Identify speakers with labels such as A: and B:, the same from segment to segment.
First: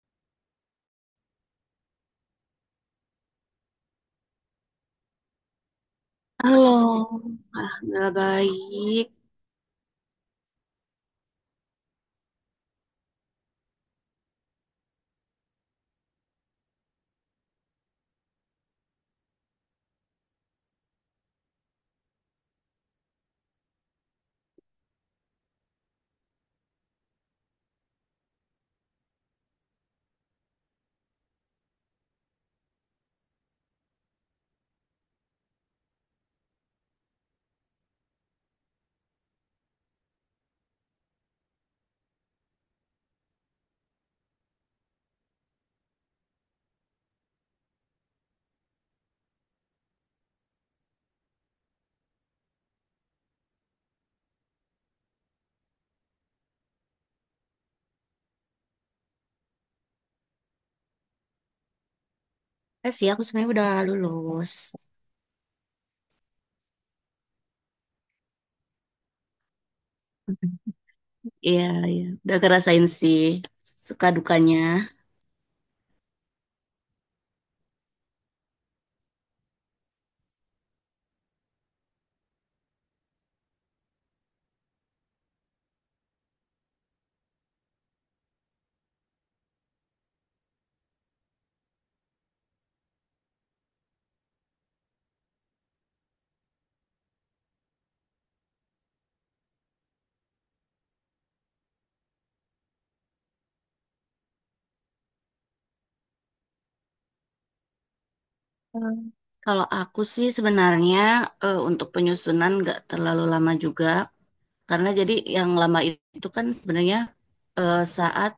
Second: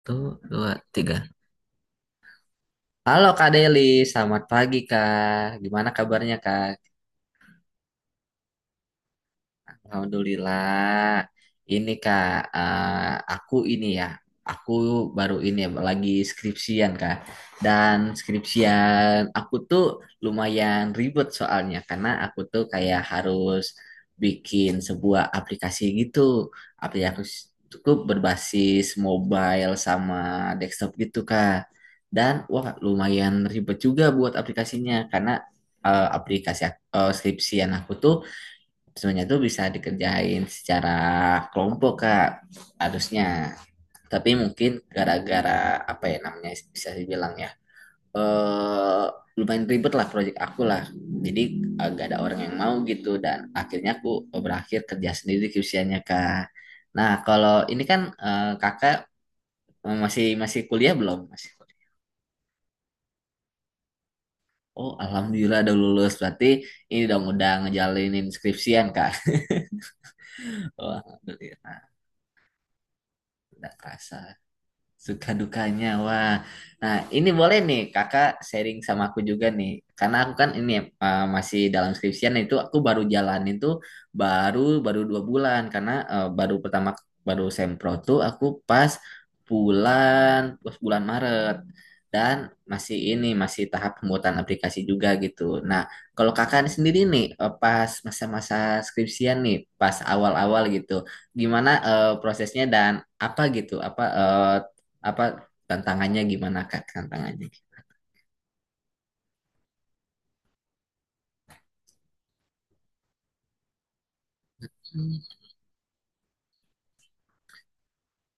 A: Satu, dua, tiga. Halo Kak Deli, selamat pagi Kak. Gimana kabarnya Kak?
B: Halo, alhamdulillah baik.
A: Alhamdulillah. Ini Kak, aku ini ya, aku baru ini ya, lagi skripsian Kak. Dan skripsian aku tuh lumayan ribet soalnya karena aku tuh kayak harus bikin sebuah aplikasi gitu. Aplikasi cukup berbasis mobile sama desktop gitu Kak. Dan wah lumayan ribet juga buat aplikasinya karena skripsian aku tuh sebenarnya itu bisa dikerjain secara kelompok kak harusnya, tapi mungkin gara-gara apa ya namanya bisa dibilang ya, eh lumayan ribet lah proyek aku lah, jadi agak ada orang yang mau gitu dan akhirnya aku berakhir kerja sendiri QC-nya kak. Nah kalau ini kan, kakak masih masih kuliah belum masih kuliah.
B: Sih, aku sebenarnya udah lulus.
A: Oh, alhamdulillah udah lulus. Berarti ini dong udah ngejalanin skripsian, Kak. Oh,
B: Iya,
A: alhamdulillah.
B: iya. Udah ngerasain sih
A: Udah
B: suka
A: kerasa.
B: dukanya.
A: Suka dukanya, wah. Nah, ini boleh nih kakak sharing sama aku juga nih. Karena aku kan ini, masih dalam skripsian itu aku baru jalanin tuh baru baru dua bulan karena baru pertama baru sempro tuh aku pas bulan pas bulan Maret, dan masih ini masih tahap pembuatan aplikasi juga gitu. Nah, kalau kakak sendiri nih, pas masa-masa skripsian nih pas awal-awal gitu, gimana prosesnya dan apa gitu apa eh, apa tantangannya gimana kak tantangannya.
B: Hmm. Kalau aku sih sebenarnya untuk penyusunan nggak terlalu lama juga. Karena jadi
A: Hmm,
B: yang lama itu kan sebenarnya saat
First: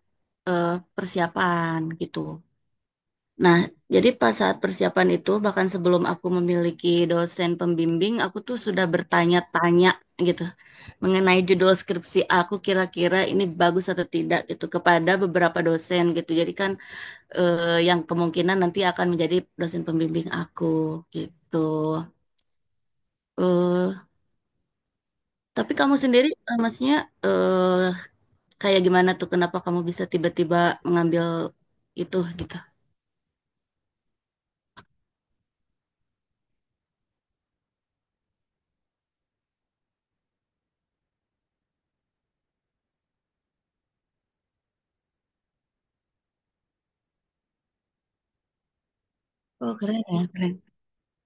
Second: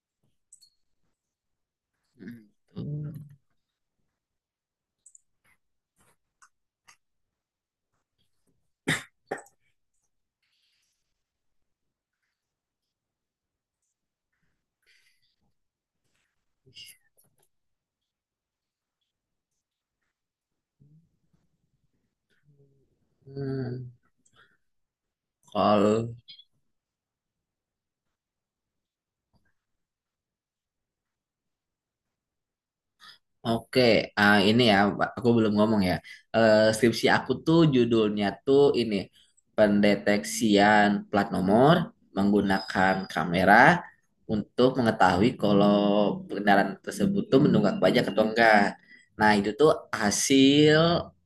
B: eh, persiapan gitu.
A: gitu.
B: Nah, jadi pas saat persiapan itu, bahkan sebelum aku memiliki dosen pembimbing, aku tuh sudah bertanya-tanya gitu mengenai judul skripsi aku kira-kira ini bagus atau tidak gitu kepada beberapa dosen gitu. Jadi kan yang kemungkinan nanti akan menjadi dosen pembimbing aku gitu.
A: Hmm,
B: eh tapi kamu
A: kalau
B: sendiri, maksudnya eh kayak gimana tuh, kenapa kamu bisa tiba-tiba mengambil itu gitu?
A: Oke, ini ya, aku belum ngomong ya. Skripsi aku tuh judulnya tuh ini, pendeteksian plat nomor menggunakan kamera untuk mengetahui kalau kendaraan tersebut tuh menunggak pajak atau enggak. Nah, itu tuh
B: Oh, keren ya, keren.
A: hasil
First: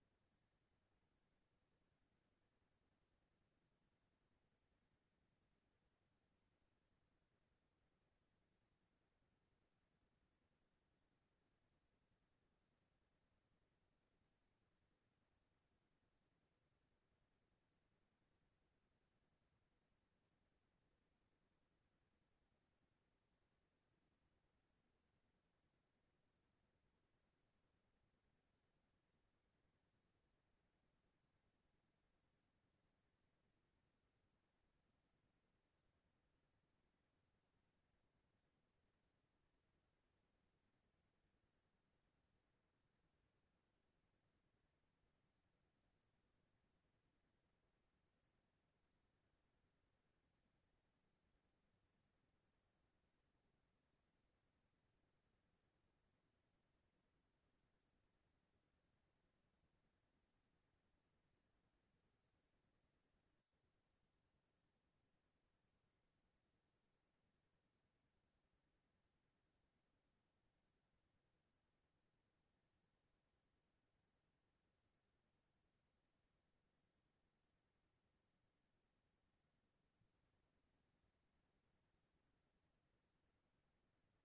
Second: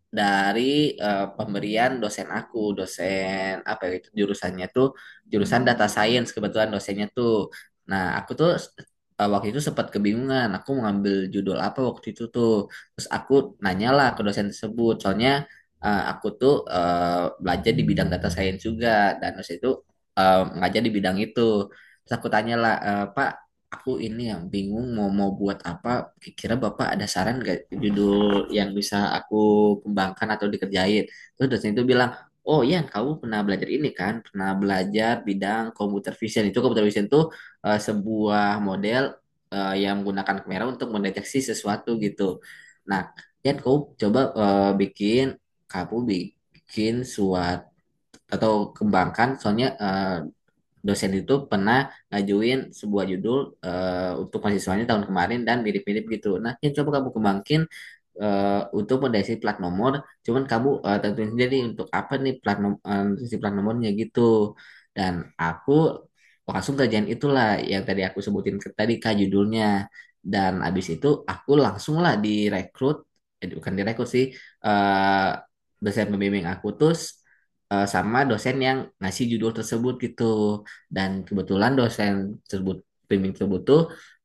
A: dari pemberian dosen aku, dosen apa ya itu jurusannya tuh jurusan data science kebetulan dosennya tuh. Nah, aku tuh waktu itu sempat kebingungan aku mau ngambil judul apa waktu itu tuh, terus aku nanyalah ke dosen tersebut soalnya aku tuh belajar di bidang data science juga, dan terus itu ngajar di bidang itu. Terus aku tanyalah, "Eh, Pak, aku ini yang bingung mau mau buat apa, kira Bapak ada saran gak judul yang bisa aku kembangkan atau dikerjain." Terus dosen itu bilang, "Oh iya, kamu pernah belajar ini kan? Pernah belajar bidang computer vision. Itu computer vision tuh sebuah model yang menggunakan kamera untuk mendeteksi sesuatu gitu. Nah, Jan, kau coba kamu bikin suatu atau kembangkan, soalnya dosen itu pernah ngajuin sebuah judul untuk mahasiswanya tahun kemarin dan mirip-mirip gitu. Nah, ya coba kamu kembangkin untuk potensi plat nomor, cuman kamu tentuin sendiri untuk apa nih si plat nomornya gitu." Dan aku langsung kerjaan itulah yang tadi aku sebutin ke tadi kak judulnya. Dan abis itu aku langsung lah direkrut, eh, bukan direkrut sih, eh, dosen pembimbing aku terus sama dosen yang ngasih judul tersebut gitu. Dan kebetulan dosen tersebut pembimbing tersebut tuh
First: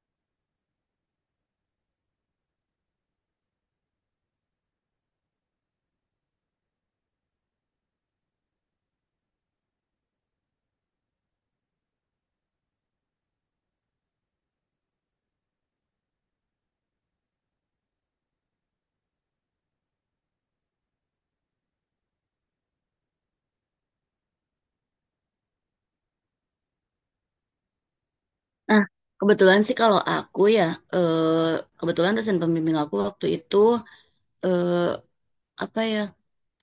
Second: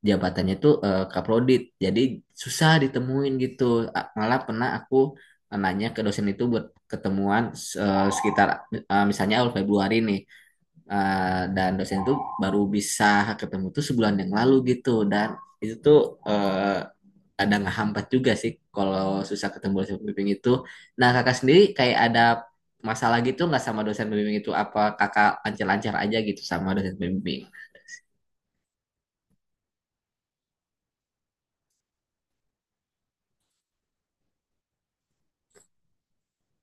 A: jabatannya tuh kaprodit, jadi susah ditemuin gitu. Malah pernah aku nanya ke dosen itu buat ketemuan sekitar misalnya awal Februari nih. Dan dosen itu baru bisa ketemu tuh sebulan yang lalu gitu, dan itu tuh ada ngehambat juga sih kalau susah ketemu dosen pembimbing itu. Nah kakak sendiri kayak ada masalah gitu nggak sama dosen pembimbing itu, apa kakak lancar-lancar aja gitu sama dosen pembimbing
B: Nah, kebetulan sih kalau aku ya, eh kebetulan dosen pembimbing aku waktu itu eh apa ya,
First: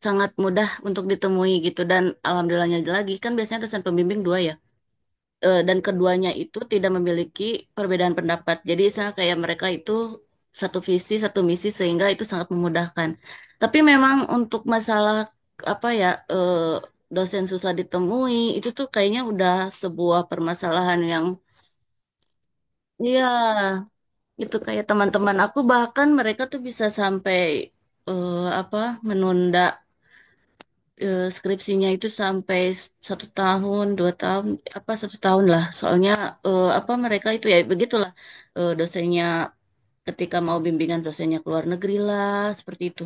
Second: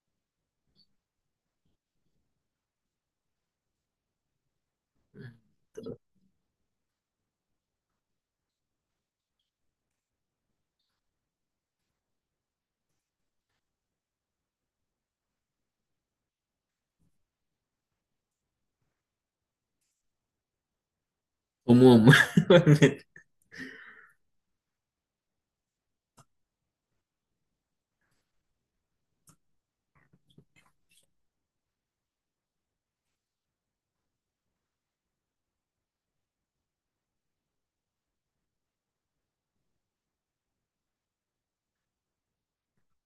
B: sangat mudah untuk ditemui gitu, dan alhamdulillahnya lagi kan biasanya dosen pembimbing dua ya. Dan keduanya itu tidak memiliki perbedaan pendapat, jadi misalnya kayak mereka itu satu visi satu misi sehingga itu sangat memudahkan. Tapi memang untuk masalah apa ya, eh, dosen susah ditemui itu tuh kayaknya udah sebuah permasalahan yang,
A: umum?
B: iya, itu kayak teman-teman aku bahkan mereka tuh bisa sampai eh, apa, menunda skripsinya itu sampai satu tahun, dua tahun, apa satu tahun lah. Soalnya apa, mereka itu ya begitulah, dosennya ketika mau bimbingan dosennya keluar negeri lah, seperti itu.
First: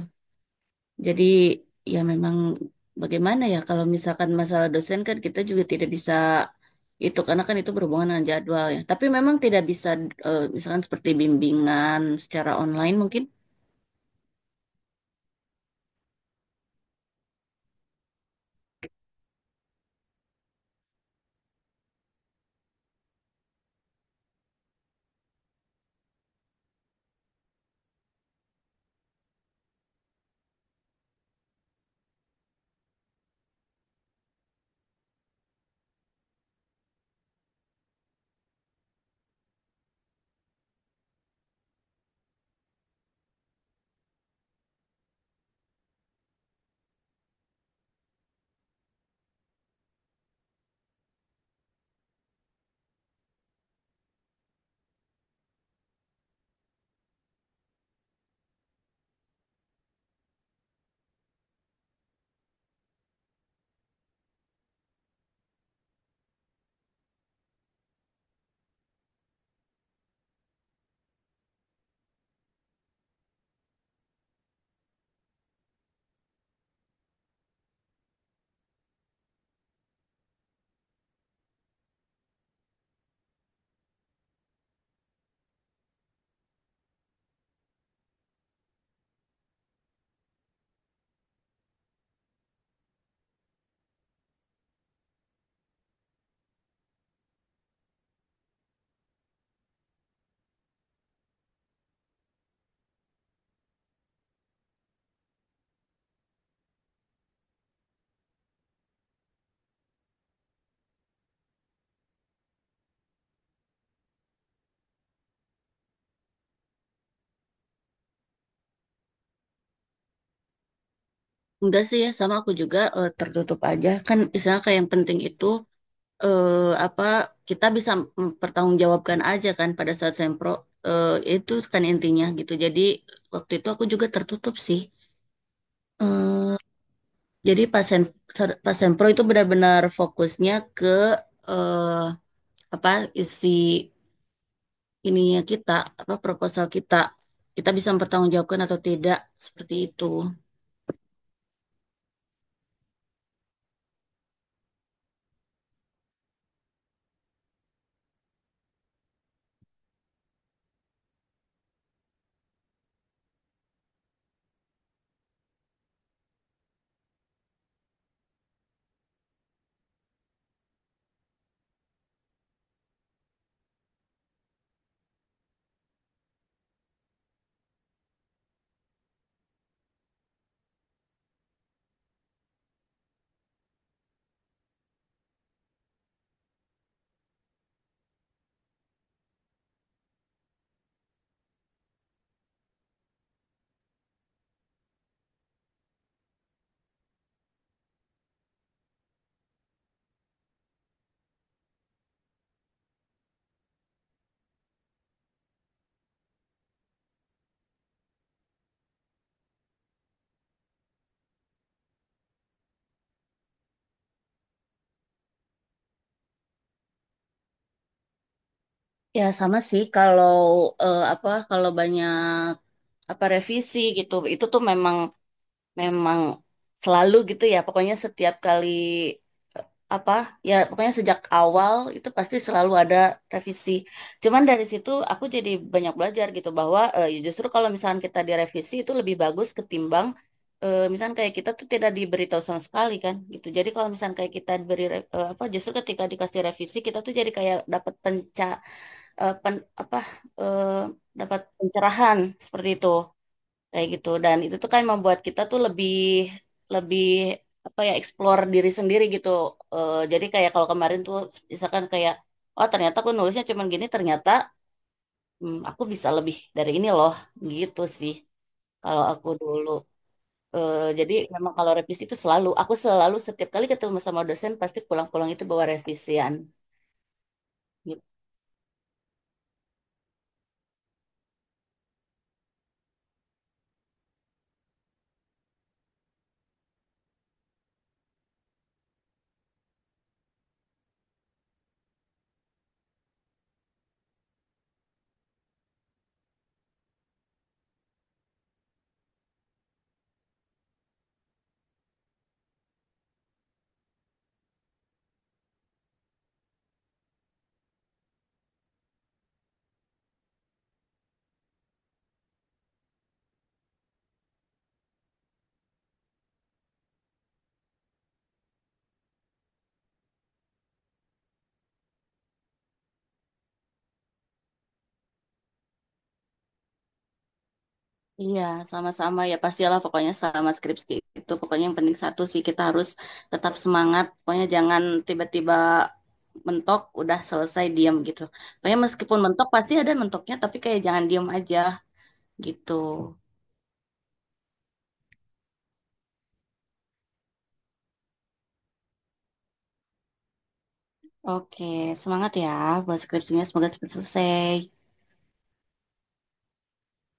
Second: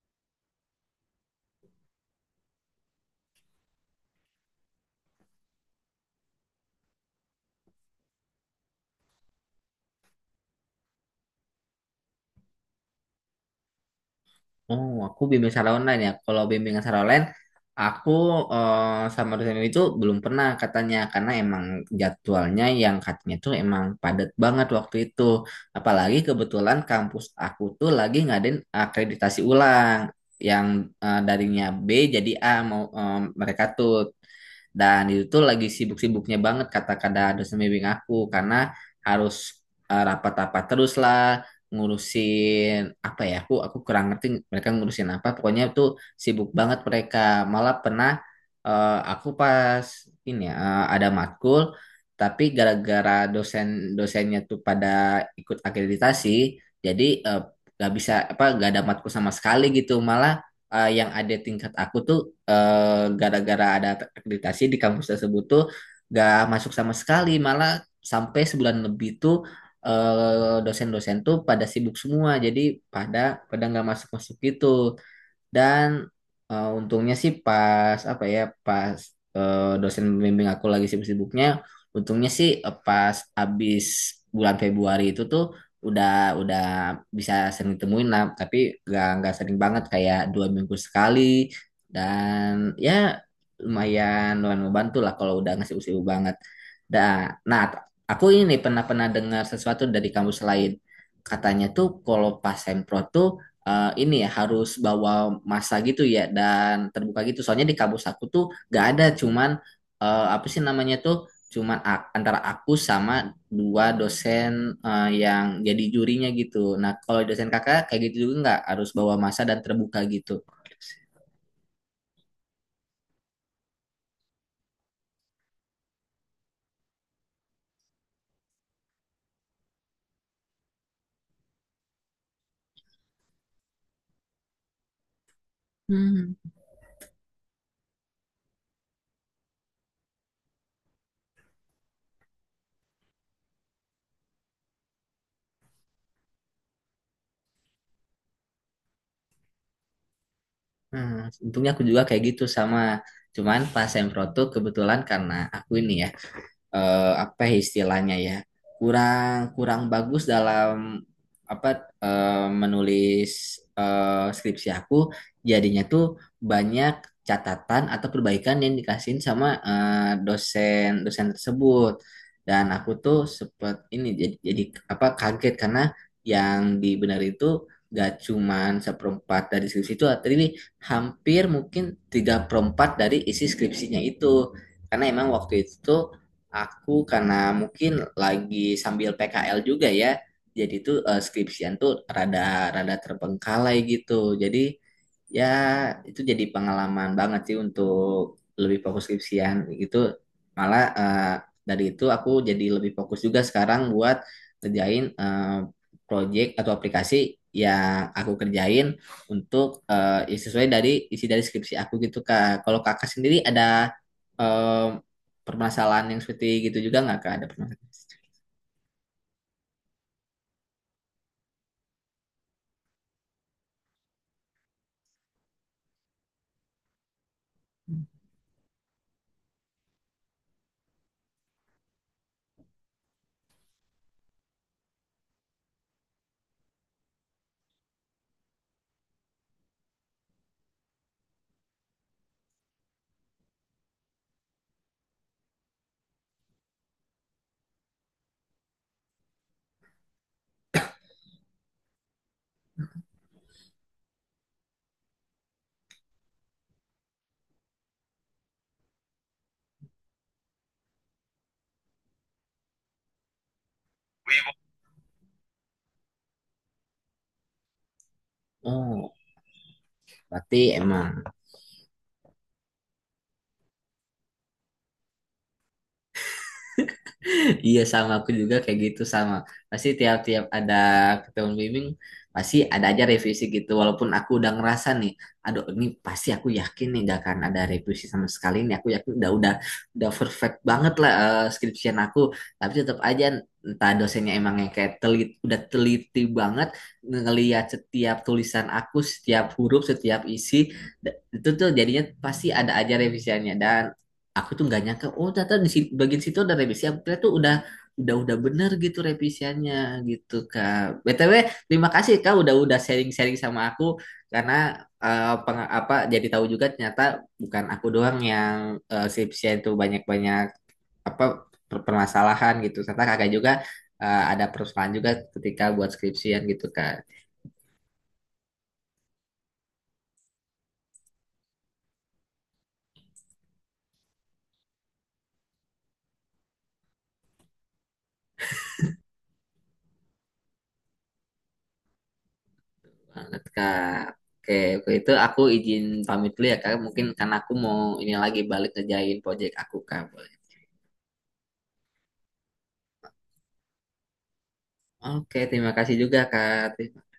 B: Jadi ya memang bagaimana ya, kalau misalkan masalah dosen kan kita juga tidak bisa itu, karena kan itu berhubungan dengan jadwal ya. Tapi memang tidak bisa, misalkan seperti bimbingan secara online mungkin.
A: Oh, aku bimbing secara online ya. Kalau bimbingan secara online, aku eh, sama dosen itu belum pernah katanya karena emang jadwalnya yang katanya tuh emang padat banget waktu itu. Apalagi kebetulan kampus aku tuh lagi ngadain akreditasi ulang yang darinya B jadi A mau mereka tuh. Dan itu tuh lagi sibuk-sibuknya banget kata kata dosen bimbing aku karena harus rapat-rapat terus lah ngurusin apa ya, aku kurang ngerti mereka ngurusin apa, pokoknya tuh sibuk banget mereka. Malah pernah aku pas ini ya ada matkul tapi gara-gara dosen-dosennya tuh pada ikut akreditasi, jadi nggak bisa apa nggak ada matkul sama sekali gitu. Malah yang ada tingkat aku tuh gara-gara ada akreditasi di kampus tersebut tuh gak masuk sama sekali malah, sampai sebulan lebih tuh dosen-dosen tuh pada sibuk semua jadi pada pada nggak masuk-masuk gitu. Dan untungnya sih pas apa ya, pas dosen pembimbing aku lagi sibuk-sibuknya, untungnya sih pas abis bulan Februari itu tuh udah udah bisa sering temuin lah, tapi gak nggak sering banget kayak dua minggu sekali. Dan ya lumayan lumayan membantu lah kalau udah ngasih sibuk banget. Nah, nah, aku ini pernah pernah dengar sesuatu dari kampus lain. Katanya tuh kalau pas sempro tuh ini ya harus bawa masa gitu ya dan terbuka gitu. Soalnya di kampus aku tuh gak ada, cuman apa sih namanya tuh, cuman antara aku sama dua dosen yang jadi jurinya gitu. Nah kalau dosen kakak kayak gitu juga nggak harus bawa masa dan terbuka gitu.
B: Enggak sih ya, sama aku juga tertutup aja. Kan misalnya kayak yang penting itu, apa, kita bisa mempertanggungjawabkan aja kan pada saat sempro, itu kan intinya gitu. Jadi waktu itu aku juga tertutup sih.
A: Hmm.
B: Eh, jadi pas pas sempro itu benar-benar fokusnya ke, eh, apa, isi ininya kita, apa proposal kita kita bisa mempertanggungjawabkan atau tidak, seperti itu.
A: Hmm, untungnya aku juga kayak gitu sama. Cuman pas sempro tuh kebetulan karena aku ini ya apa ya istilahnya ya, kurang kurang bagus dalam apa menulis skripsi aku, jadinya tuh banyak catatan atau perbaikan yang dikasihin sama dosen dosen tersebut. Dan aku tuh sempet ini jadi apa kaget karena yang dibenerin itu gak cuman seperempat dari skripsi itu, tapi hampir mungkin tiga perempat dari isi skripsinya itu karena emang waktu itu tuh aku karena mungkin lagi sambil PKL juga ya, jadi tuh skripsian tuh rada rada terbengkalai gitu. Jadi ya itu jadi pengalaman banget sih untuk lebih fokus skripsian gitu. Malah dari itu aku jadi lebih fokus juga sekarang buat kerjain project atau aplikasi yang aku kerjain untuk ya sesuai dari isi dari skripsi aku gitu Kak. Kalau Kakak sendiri ada eh, permasalahan yang seperti gitu juga nggak kak ada permasalahan?
B: Ya sama sih kalau apa, kalau banyak apa revisi gitu, itu tuh memang memang selalu gitu ya, pokoknya setiap kali apa ya, pokoknya sejak awal itu pasti selalu ada revisi, cuman dari situ aku jadi banyak belajar gitu bahwa ya justru kalau misalkan kita direvisi itu lebih bagus ketimbang, misalkan kayak kita tuh tidak diberitahu sama sekali kan gitu. Jadi kalau misalkan kayak kita apa, justru ketika dikasih revisi kita tuh jadi kayak dapat apa, eh, dapat pencerahan seperti itu, kayak gitu, dan itu tuh kan membuat kita tuh lebih lebih apa ya, explore diri sendiri gitu. Jadi kayak kalau kemarin tuh misalkan kayak, oh ternyata aku nulisnya cuman gini, ternyata aku bisa lebih dari ini loh, gitu sih kalau
A: Oh,
B: aku dulu.
A: berarti
B: Eh,
A: emang
B: jadi memang kalau revisi itu selalu, aku selalu setiap kali ketemu sama dosen pasti pulang-pulang itu bawa revisian.
A: iya sama aku juga kayak gitu sama. Pasti tiap-tiap ada ketemu bimbing pasti ada aja revisi gitu. Walaupun aku udah ngerasa nih, aduh ini pasti aku yakin nih gak akan ada revisi sama sekali nih. Aku yakin udah udah perfect banget lah skripsian aku. Tapi tetap aja entah dosennya emang yang kayak telit, udah teliti banget ngelihat setiap tulisan aku, setiap huruf, setiap isi. Itu tuh jadinya pasti ada aja revisiannya. Dan aku tuh nggak nyangka oh ternyata di bagian situ ada revisi, aku kira tuh udah udah bener gitu revisiannya gitu kak. BTW terima kasih kak udah sharing-sharing sama aku karena eh, peng- apa jadi tahu juga ternyata bukan aku doang yang skripsian tuh banyak-banyak apa permasalahan gitu, ternyata kakak juga ada permasalahan juga ketika buat skripsian gitu kak.
B: Iya, sama-sama ya, pastilah pokoknya, sama skripsi itu pokoknya yang penting satu sih, kita harus tetap semangat. Pokoknya jangan tiba-tiba mentok udah selesai diam gitu. Pokoknya meskipun mentok pasti ada mentoknya, tapi kayak jangan diam aja gitu.
A: Banget kak. Oke, oke, itu aku izin pamit dulu ya kak. Mungkin karena aku mau ini lagi balik ngejain project aku kak.
B: Oke, semangat ya buat skripsinya, semoga cepat selesai.
A: Oke, terima kasih juga Kak.